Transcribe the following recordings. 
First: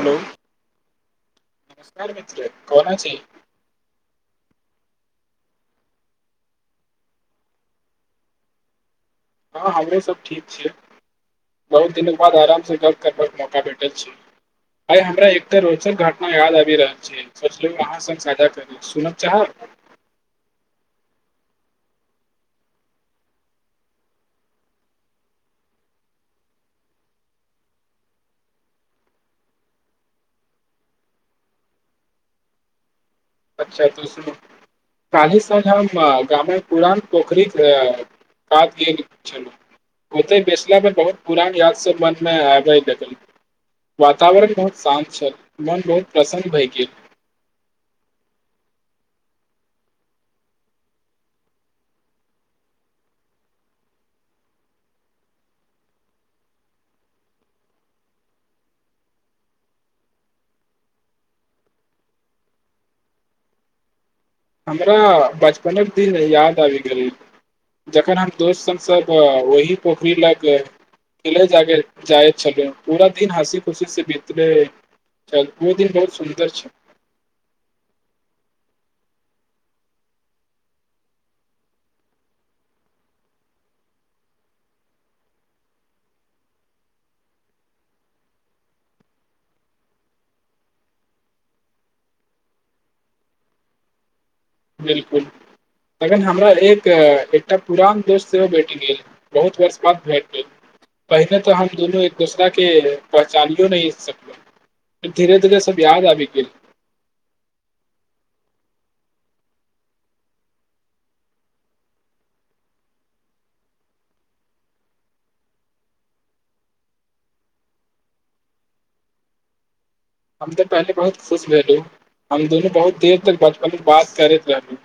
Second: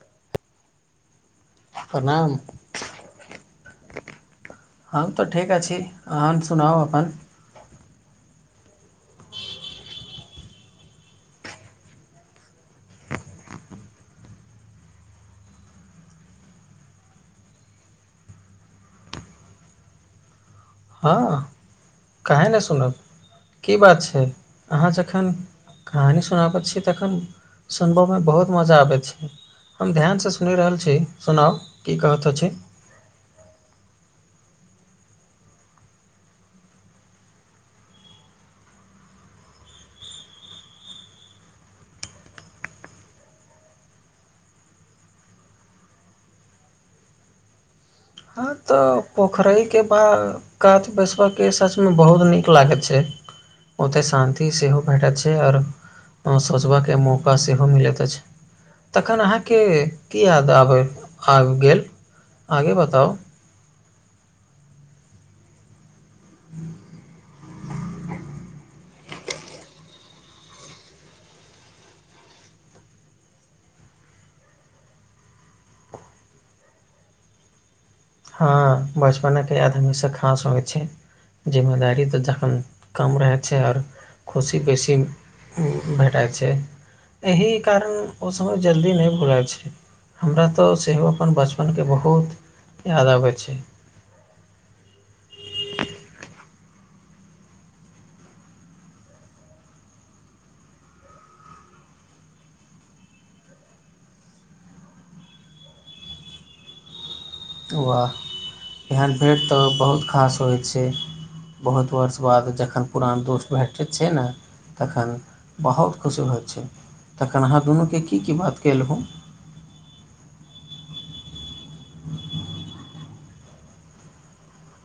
hello नमस्कार प्रणाम मित्र कोना छी हम तऽ ठीक अछि अहाँन सुनाउ अपन हँ हमरे सब ठीक छियै बहुत दिनक बाद आराम से गप्प करबाक के मौका भेटल छै आय हमरा एकटा रोचक घटना याद आबि रहल छै सोचलु अहाँ संग साझा करी सुनब चाहब हँ काहे नहि सुनब की बात छै अहाँ जखन कहानी सुनाबैत छीयै तखन सुनबमे बहुत मजा आबै छै हम ध्यानसँ सुनि रहल छी सुनाउ की कहैत अछि अच्छा काल्हि साँझ हम गामक पुरान पोखरिक कात गेल छलु ओतै बैसला बहुत पुरान याद सब मन मे आबै देखलु वातावरण बहुत शान्त छल मन बहुत प्रसन्न भय गेल ह तऽ पोखरै के पा कात बैसबय के सच में बहुत नीक लागै छै ओतय शान्ति सेहो भेटैत छै आ ओर सोचबाके मौका सेहो मिलैत अछि तखन अहाँके की याद आब आबि गेल आगे बताउ हमरा बचपनक दिन याद आबि गेली जखन हम दोस्त संग सब ओही पोखरी लग खे जाय छलु पूरा दिन हँसी खुशी से बितले ओ दिन बहुत सुन्दर छल हँ बचपनक याद हमेशा खास होय छै जिम्मेदारी तऽ जखन कम रहै छै आओर खुशी बेसी भेटाय छै एहि कारण ओ समय जल्दी नहि भुलाय छै हमरा तऽ सेहो अपन बचपनके बहुत याद आबै छै बिल्कुल तखन हमरा एक एकटा पुरान दोस्त सेहो भेट गेल बहुत वर्ष बाद भेंट भेल पहिने तऽ हम दुनू एक दोसरा के पहचानियो नहि सकलौ धीरे धीरे सब याद आब आबि गेल वाह एहन भेंट तऽ बहुत खास होइत छै बहुत बहुत स्वागत जखन पुरान दोस्त भेटैत छै ने तखन बहुत खुशी होइत छै तखन अहाँ दुनूके की की बात केलहुँ हम तऽ पहिले बहुत खुश भेलउ हम दुनू बहुत देर तक बचपन बात करैत रहलु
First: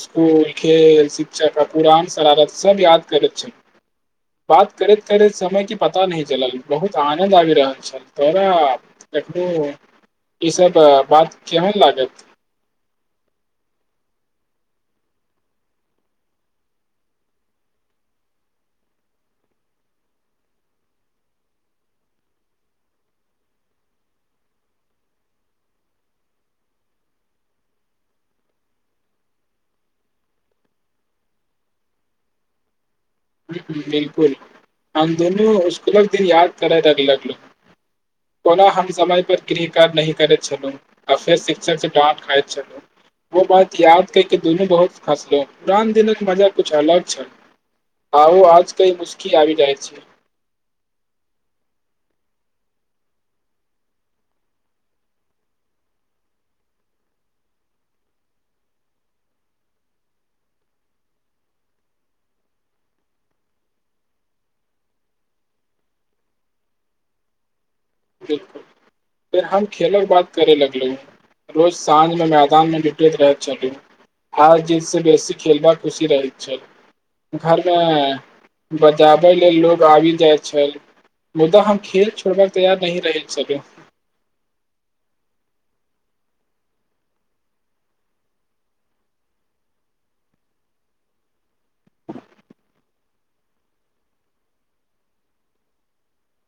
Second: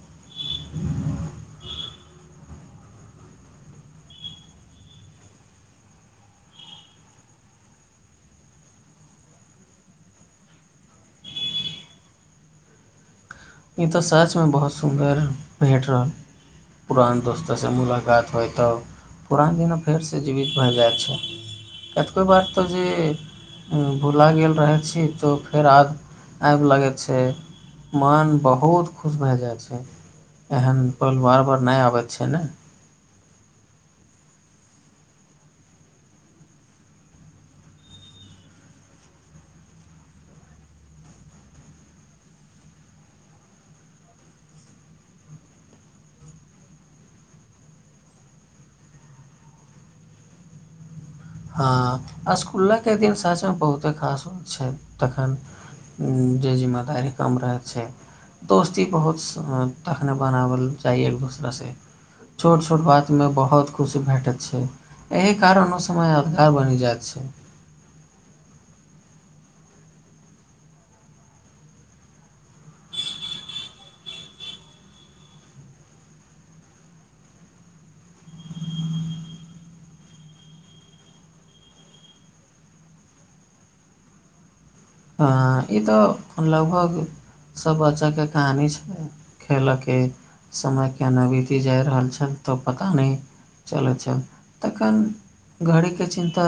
स्कूल खेल शिक्षक पुरान शरारत सब याद करै छै बात करैत करैत समय क पताहनहि चलल बहुत आनंद आइब रहल छल तोरा इ सब बात केहन लागत ई तऽ सच में बहुत सुन्दर भेट रहल पुरान दोस्तोसँ मुलाकात होइ तऽ पुरान दिन फेरसँ जिवित भए जाइ छै कतको बात तऽ जे भुला गेल रहै छी तो फेर आज आबि लगैत छै मन बहुत खुश भय जाइ छै एहन पल वार बार नहि आबैत छै ने ह ह बिल्कुल हमदुनू इसकुलक दिन याद करए लगलग कोना हम समय पर गृहकार्य नहि करैत छलहुँ आ फेर सिक्चर डाँट खायइत चलू वो बात याद करके दुनु बहुत फँसलो पुरान दिनके मजा कुछ अलग छल आउ आज कंही मुसकी आबि जाइ छै हँ असकुलक दिन सच मे बहुते खास हो छै तखन जी जी माद र कमरा छय दोस्ती बहुत समानता बनाबल चाही एक दूसरा से छोट छोट बात में बहुत खुशी भेटैत छै एहि कारण समय [unintelligible] बनि जात छी फेर हम खेलेलक बाद करे लगलै रोज साँझमे मैदानमे निपटैत रहैत छली हार जीत स बेसी खेलबा खुशी रहैत छै घर मे बजाबै लेल लोग आबि जाय छै मुदा हम खेल छोड़बाक तैयार नहि रह सकै हं ई तऽ लगभग सब बच्चा के कहानी खेलऽ के समय केना बीति जाय रहल छय तव पता त नै चलै छ तखन घड़ीके चिन्ता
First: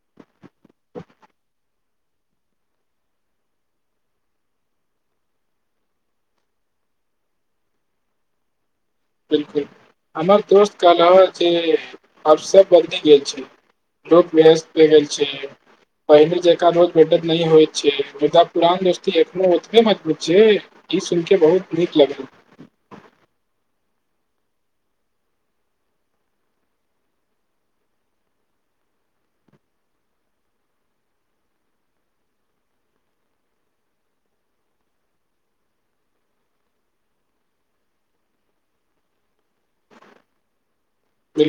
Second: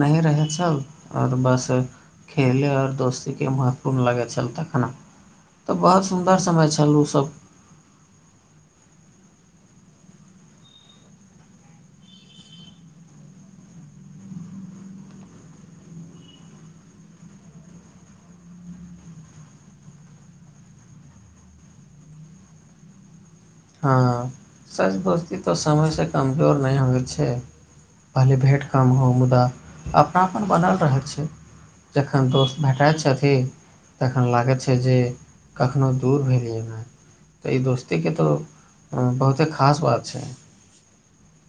नय रहै छल आओर बस खेले आऔ दोस्ती के महत्वपूर्ण लागै चलता खाना तऽ बहुत सुन्दर समय छल ओ सब बिलकुल हमर दोस्त कहल जे आब सब बदलि गेल छै रूप मेहस्त में गेल छी पहिने जेका रोज बेेडद न होय छै मुदा पुरान दोस्ती एखनो ओतबे मजबूत छै ई सुइन के बहुत नीक लगली हँ सच दोस्ती तऽ समय से कमजोर नहि होइ छै पहले भेँट कम हो मुदा अपनापन बनल रहै छै जखन दोस्त भेटइत छथिन तखन लागै छै जे कखनो दूर भेलिये ने तऽ ई दोस्तीके तऽ हँ बहुते खास बात छै ब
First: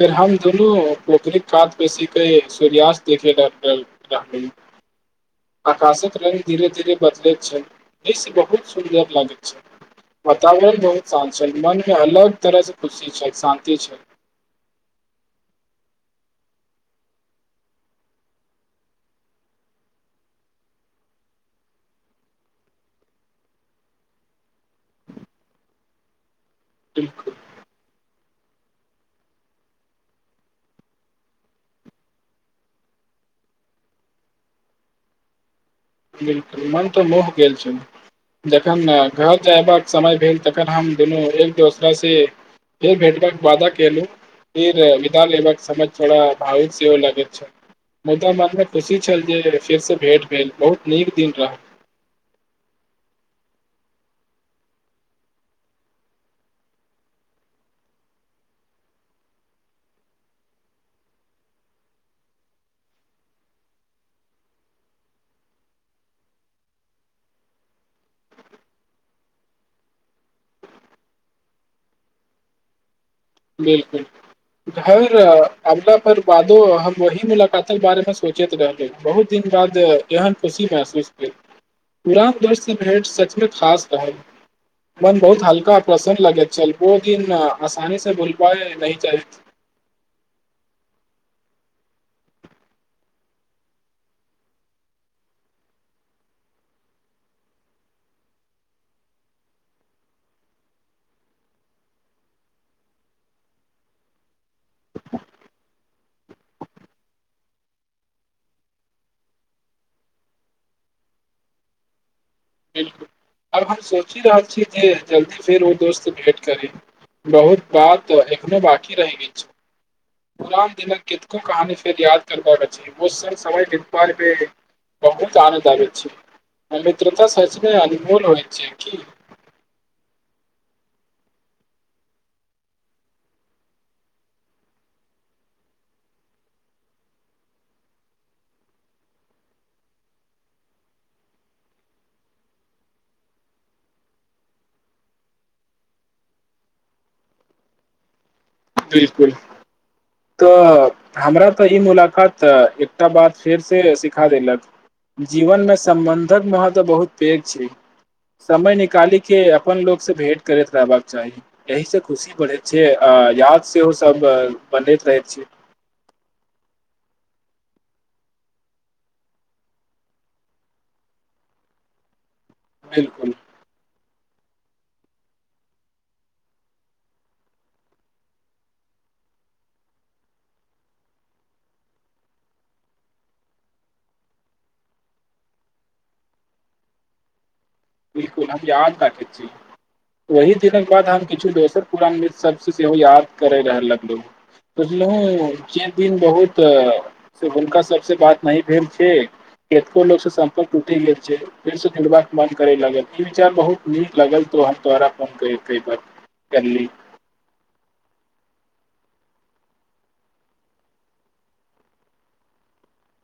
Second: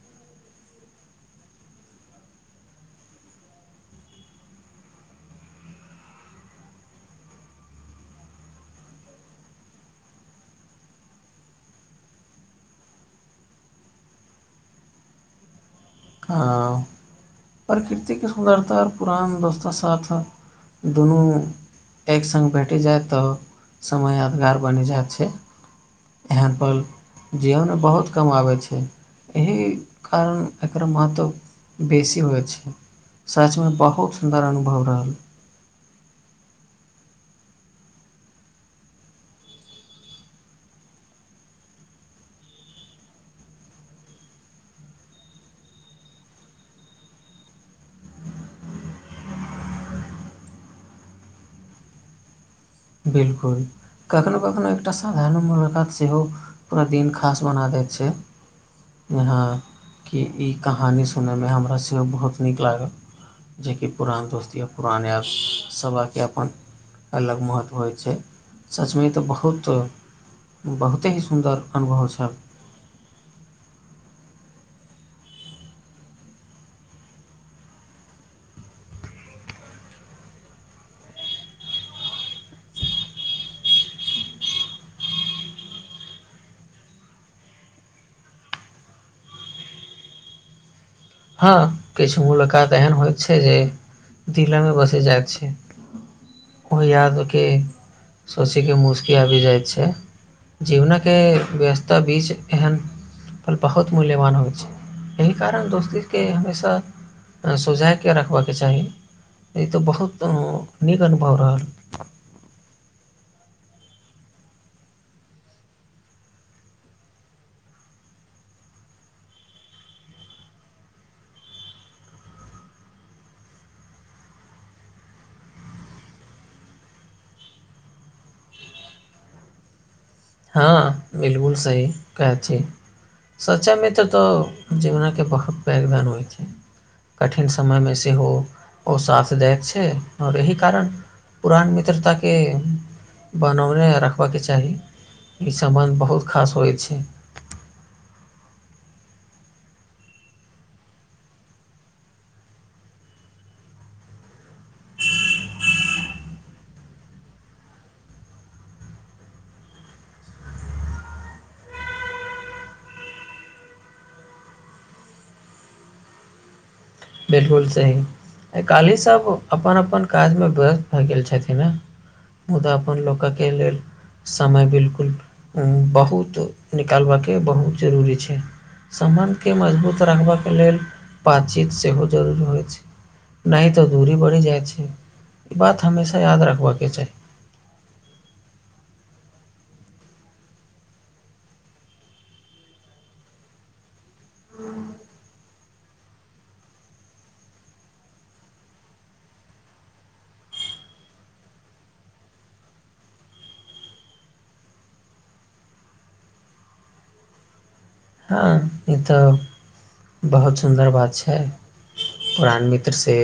फेर हम दुनू पोखरिक कात बेसीके सूर्यास्त देखे रह रह रहलू आकाशक रंग धीरे धीरे बदलैत छै जैस बहुत सुन्दर लागैत छै वातावरण बहुत शान्त छै मन मे अलग तरह से खुशी छै शान्ति छै हँ प्रकृतिके सुन्दरता और पुरान दोस्तो साथ दुनु एक सङ्ग भेटि जाइ तऽ समय यादगार बनि जाइत छै एहनपल बिल्कुल जीवनमे बहुत कमाबै छै एहि कारण एकर महत्व बेसी होइ छै सचमे बहुत सुन्दर अनुभव रहल बिलकुल मन तऽ मोह गेल छै जखन घर जयबाक समय भेल तखन हम दुनू एक दोसरा से फेर भेटबाक वादा केलहु फेर विधान लेबक समझ छोड़ा भावुक सेवो लगे छै मुदा मन में खुशी छल जे फिर से भेंट भेल बहुत नीक दिन रह बिलकुल कखनो कखनो एकटा साधारण मुलाकात सेहो पूरा दिन खास बना दै छैय हँ कि ई कहानी सुनयमे हमरा सेहो बहुत नीक लागल जेकि पुरान दोस्ती या पुरान आप सभाके अपन अलग महत्व होइ छै सच में ई तऽ बहुत बहुते ही सुन्दर अनुभव छै बिल्कुल घर अदा पर बादो हम वही मुलाकात के बारे मे सोचेत रहली बहुत दिन बाद एहन खुशी महसूस पुरान दोस्त से भेट सच में खास रहल मन बहुत हल्का प्रसन्न लगै चलो दिन आसानी से बुल पाए न जा हँ किछ मुलाकात एहन होइत छै जे दिलेमे बसे जाइ छै ओ यादक सोचीके मुसकी आइब जाइत छै जीवनके व्यस्तता बीच एहन पर बहुत मुल्यवान होइत छै इह कारण दोस्ती के हमेशा रसुजाइके रखबाके चाही ई तऽ बहुत नीक अनुभव रहल बिलकुल आर हम सोचि रहल छी जे जल्दी फेर ओ दोस्त भेंट करे बहुत बात एखनो बाँकी रहि गेल छै पुरान दिनक किनको कहानी फेर याद करबाक अछी वो सर समय लि बहुत आन दाग छै मित्रता सचने अनमूल होइ छै कि हँ बिलकुल सही कहै छी सचय में तऽ तऽ जीवनके बहुत पैघदान होइत छै कठिन समयमे सेहो ओ साथदैत छै आओर एहि कारण पुरान मित्रता के बनौने रखबाके चाही ई सम्बन्ध बहुत खास होय छै बिलकुल तऽ हमरा तऽ ई मुलाकात एकटा बात फेरसे सिखा देलक जीवन में सम्बन्धक महत्व बहुत पैघ छै समय निकाइल के अपन लोग से भेंट करैत रहबाक चाही एहिसँ खुशी बढ़ैत छै याद सेहो सब बनैत रहै छै बिलकुल सही काली सब अपन अपन काज में व्य्स्त भए गेल छथिन ह मुदा अपन लोक बिलकुल के लेल समय बिलकुल बहुत निकालबाके बहुत जरूरी छै सम्बन्ध के मजबूत रखबाक लेल बातचीत सेहो जरूरी होइत छै नै तऽ दूरी बढ़ि जाइ छै ई बात हमेशा याद रखबाऽ के चाही बिलकुल हम याद रा कची वही दिनक बाद हम किछु दोसर पुरान मित्रसब सेहो याद करे रहललोग सोचलहुँ जे दिन बहुत से हुनका सबसँ बात नहि भेल छैे केतको लोक से सम्पर्क टूटि गेल छै फेर से जोड़बाक मन करै लागल ई विचार बहुत नीक लागल तऽ हम तोरा फोन कैर कैर केर करली हँ ई तऽ बहुत सुन्दर बात छै पुरान मित्रसँ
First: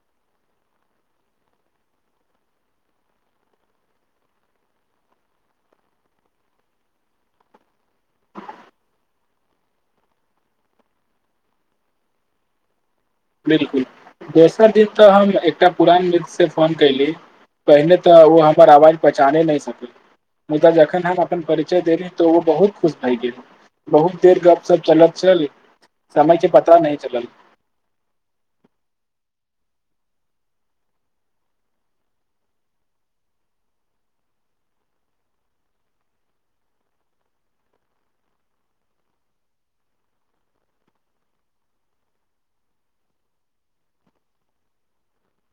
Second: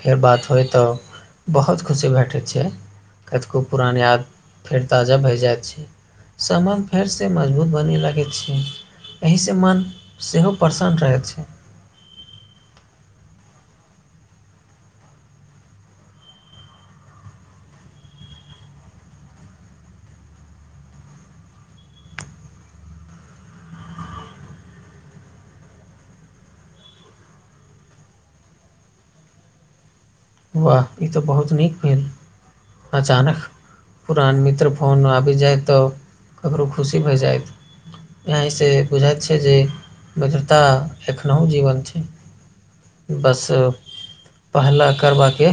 फेर बात होय तऽ बहुत खुशी भेटै छै कतिको पुरान याद फेर ताजा भै जाइत छै समामान फेरसँ मजबूत बनी लगैत छै एहिसँ मन सेहो प्रसन्न रहै छै बिल्कुल दोसर दिन तऽ हम एकटा पुरान मित्रसँ फोन कयली पहिने तऽ ओ हमर आवाज पहचाने नहि सकै मुदा जखन हम अपन परिचय दे रहेैं ओ बहुत खुश भए गेल बहुत देर गप सब चलत छलल समय के पता नहि चलल वाह ई तऽ बहुत नीक भेल अचानक पुरान मित्र फोन आबि जाइ तऽ ककरो खुशी भए जायत यहाँसँ बुझाइत छै जे वद्रता एखनहु जीवन छै बस पहला करबाक के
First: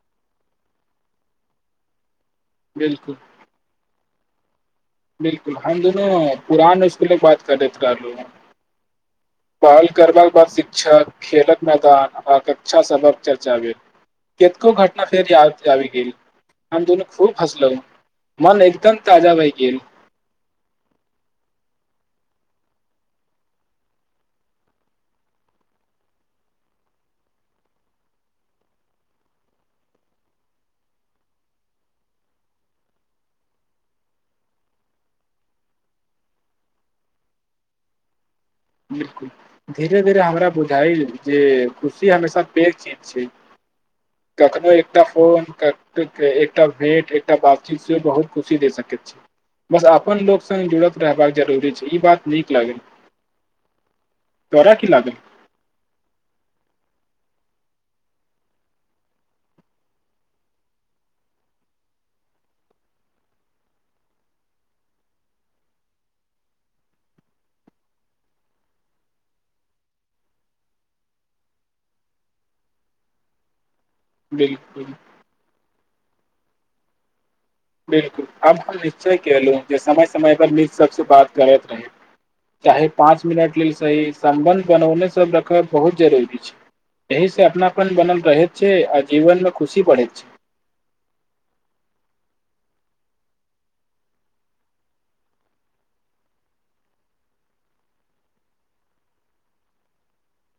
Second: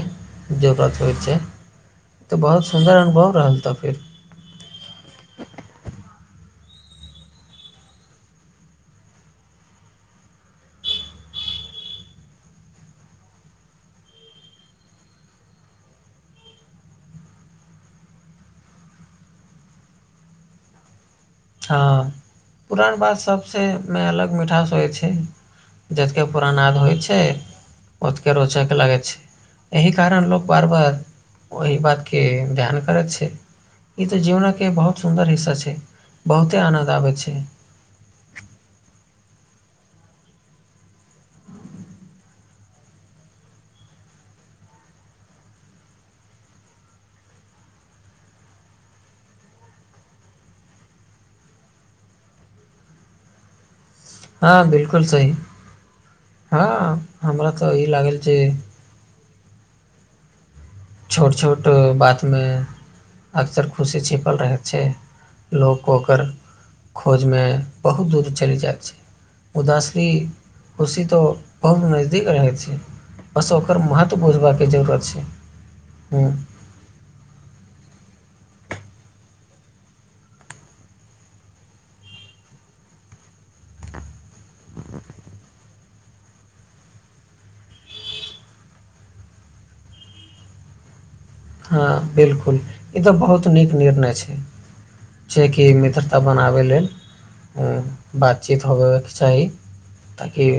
जरूरत होइत छै तऽ बहुत सुन्दर बिलकुल अनुभव रहल तऽ फेर बिलकुल हम दुनू पुरान स्कूल बात कर दैत रहलो पहल करबाक बाद शिक्षक खेलक मैदान आक्षा सबक चर्चा भेल कितको घटना फेरबी जाबि गेल हम दुनू खूब हसलहु मन एकदम ताजा भहि गेल हँ पुरान बात सभसँ मे अलग मिठास होइ छै जतके पुरानाद होइ छै ओतके रोचक लागै छै एहि कारण लोक बार बार ओहि बातके ध्यान करैत छै ई तऽ जीवनक के बहुत सुन्दर हिस्सा छै बहुते आनन्द आबैत छै बिलकुल धीरे धीरे हमरा बुझाइ जे खुशी हमेशा बेघ चीज छै कखनो एकटा फोन एकटा भेंट एकटा बातचीत से बहुत खुशी दे सकैत छी बस अपन लोक संग जुड़त रहबाक जरूरी छै ई बात नीक लागल हँ तोरा की बिलकुल लागल सही हँ हमरा तऽ ई लागल जे छोट छोट बातमे अक्सर खुशी छिपल रहैत छै लोक ओकर खोजमे बहुत दूर चलि जाइ छै उदासी खुशी त बहुत नजदीक रहै छै बस ओकर महत्व त बुढबाके बिल्कुल जगा छै ह बिलकुल अब हम निश्चय कलू जे समय समय पर मित्र सबसँ बात करैत रहे चाहे पाँच मिनट लेल सही सम्बन्ध बनौने सब रखब बहुत जरूरी छै एहि से अपनापन बनल रहे छै आ जीवन में खुशी बढ़े छै हँ बिलकुल ई तऽ बहुत नीक निर्णय छै छै कि मित्रता बनाबै लेल ह बातचीत हो चाही ताकि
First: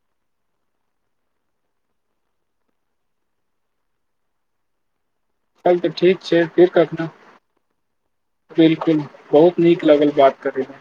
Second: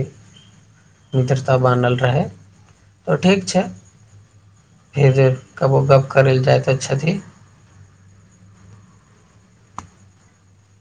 मित्रता बान्हल रहै तऽ ठीक छै फेर जे चल कबो तऽ गप्प ठीक छै करैलए जाइ तऽ छथि बिलकुल बहुत नीक लगल बात करैत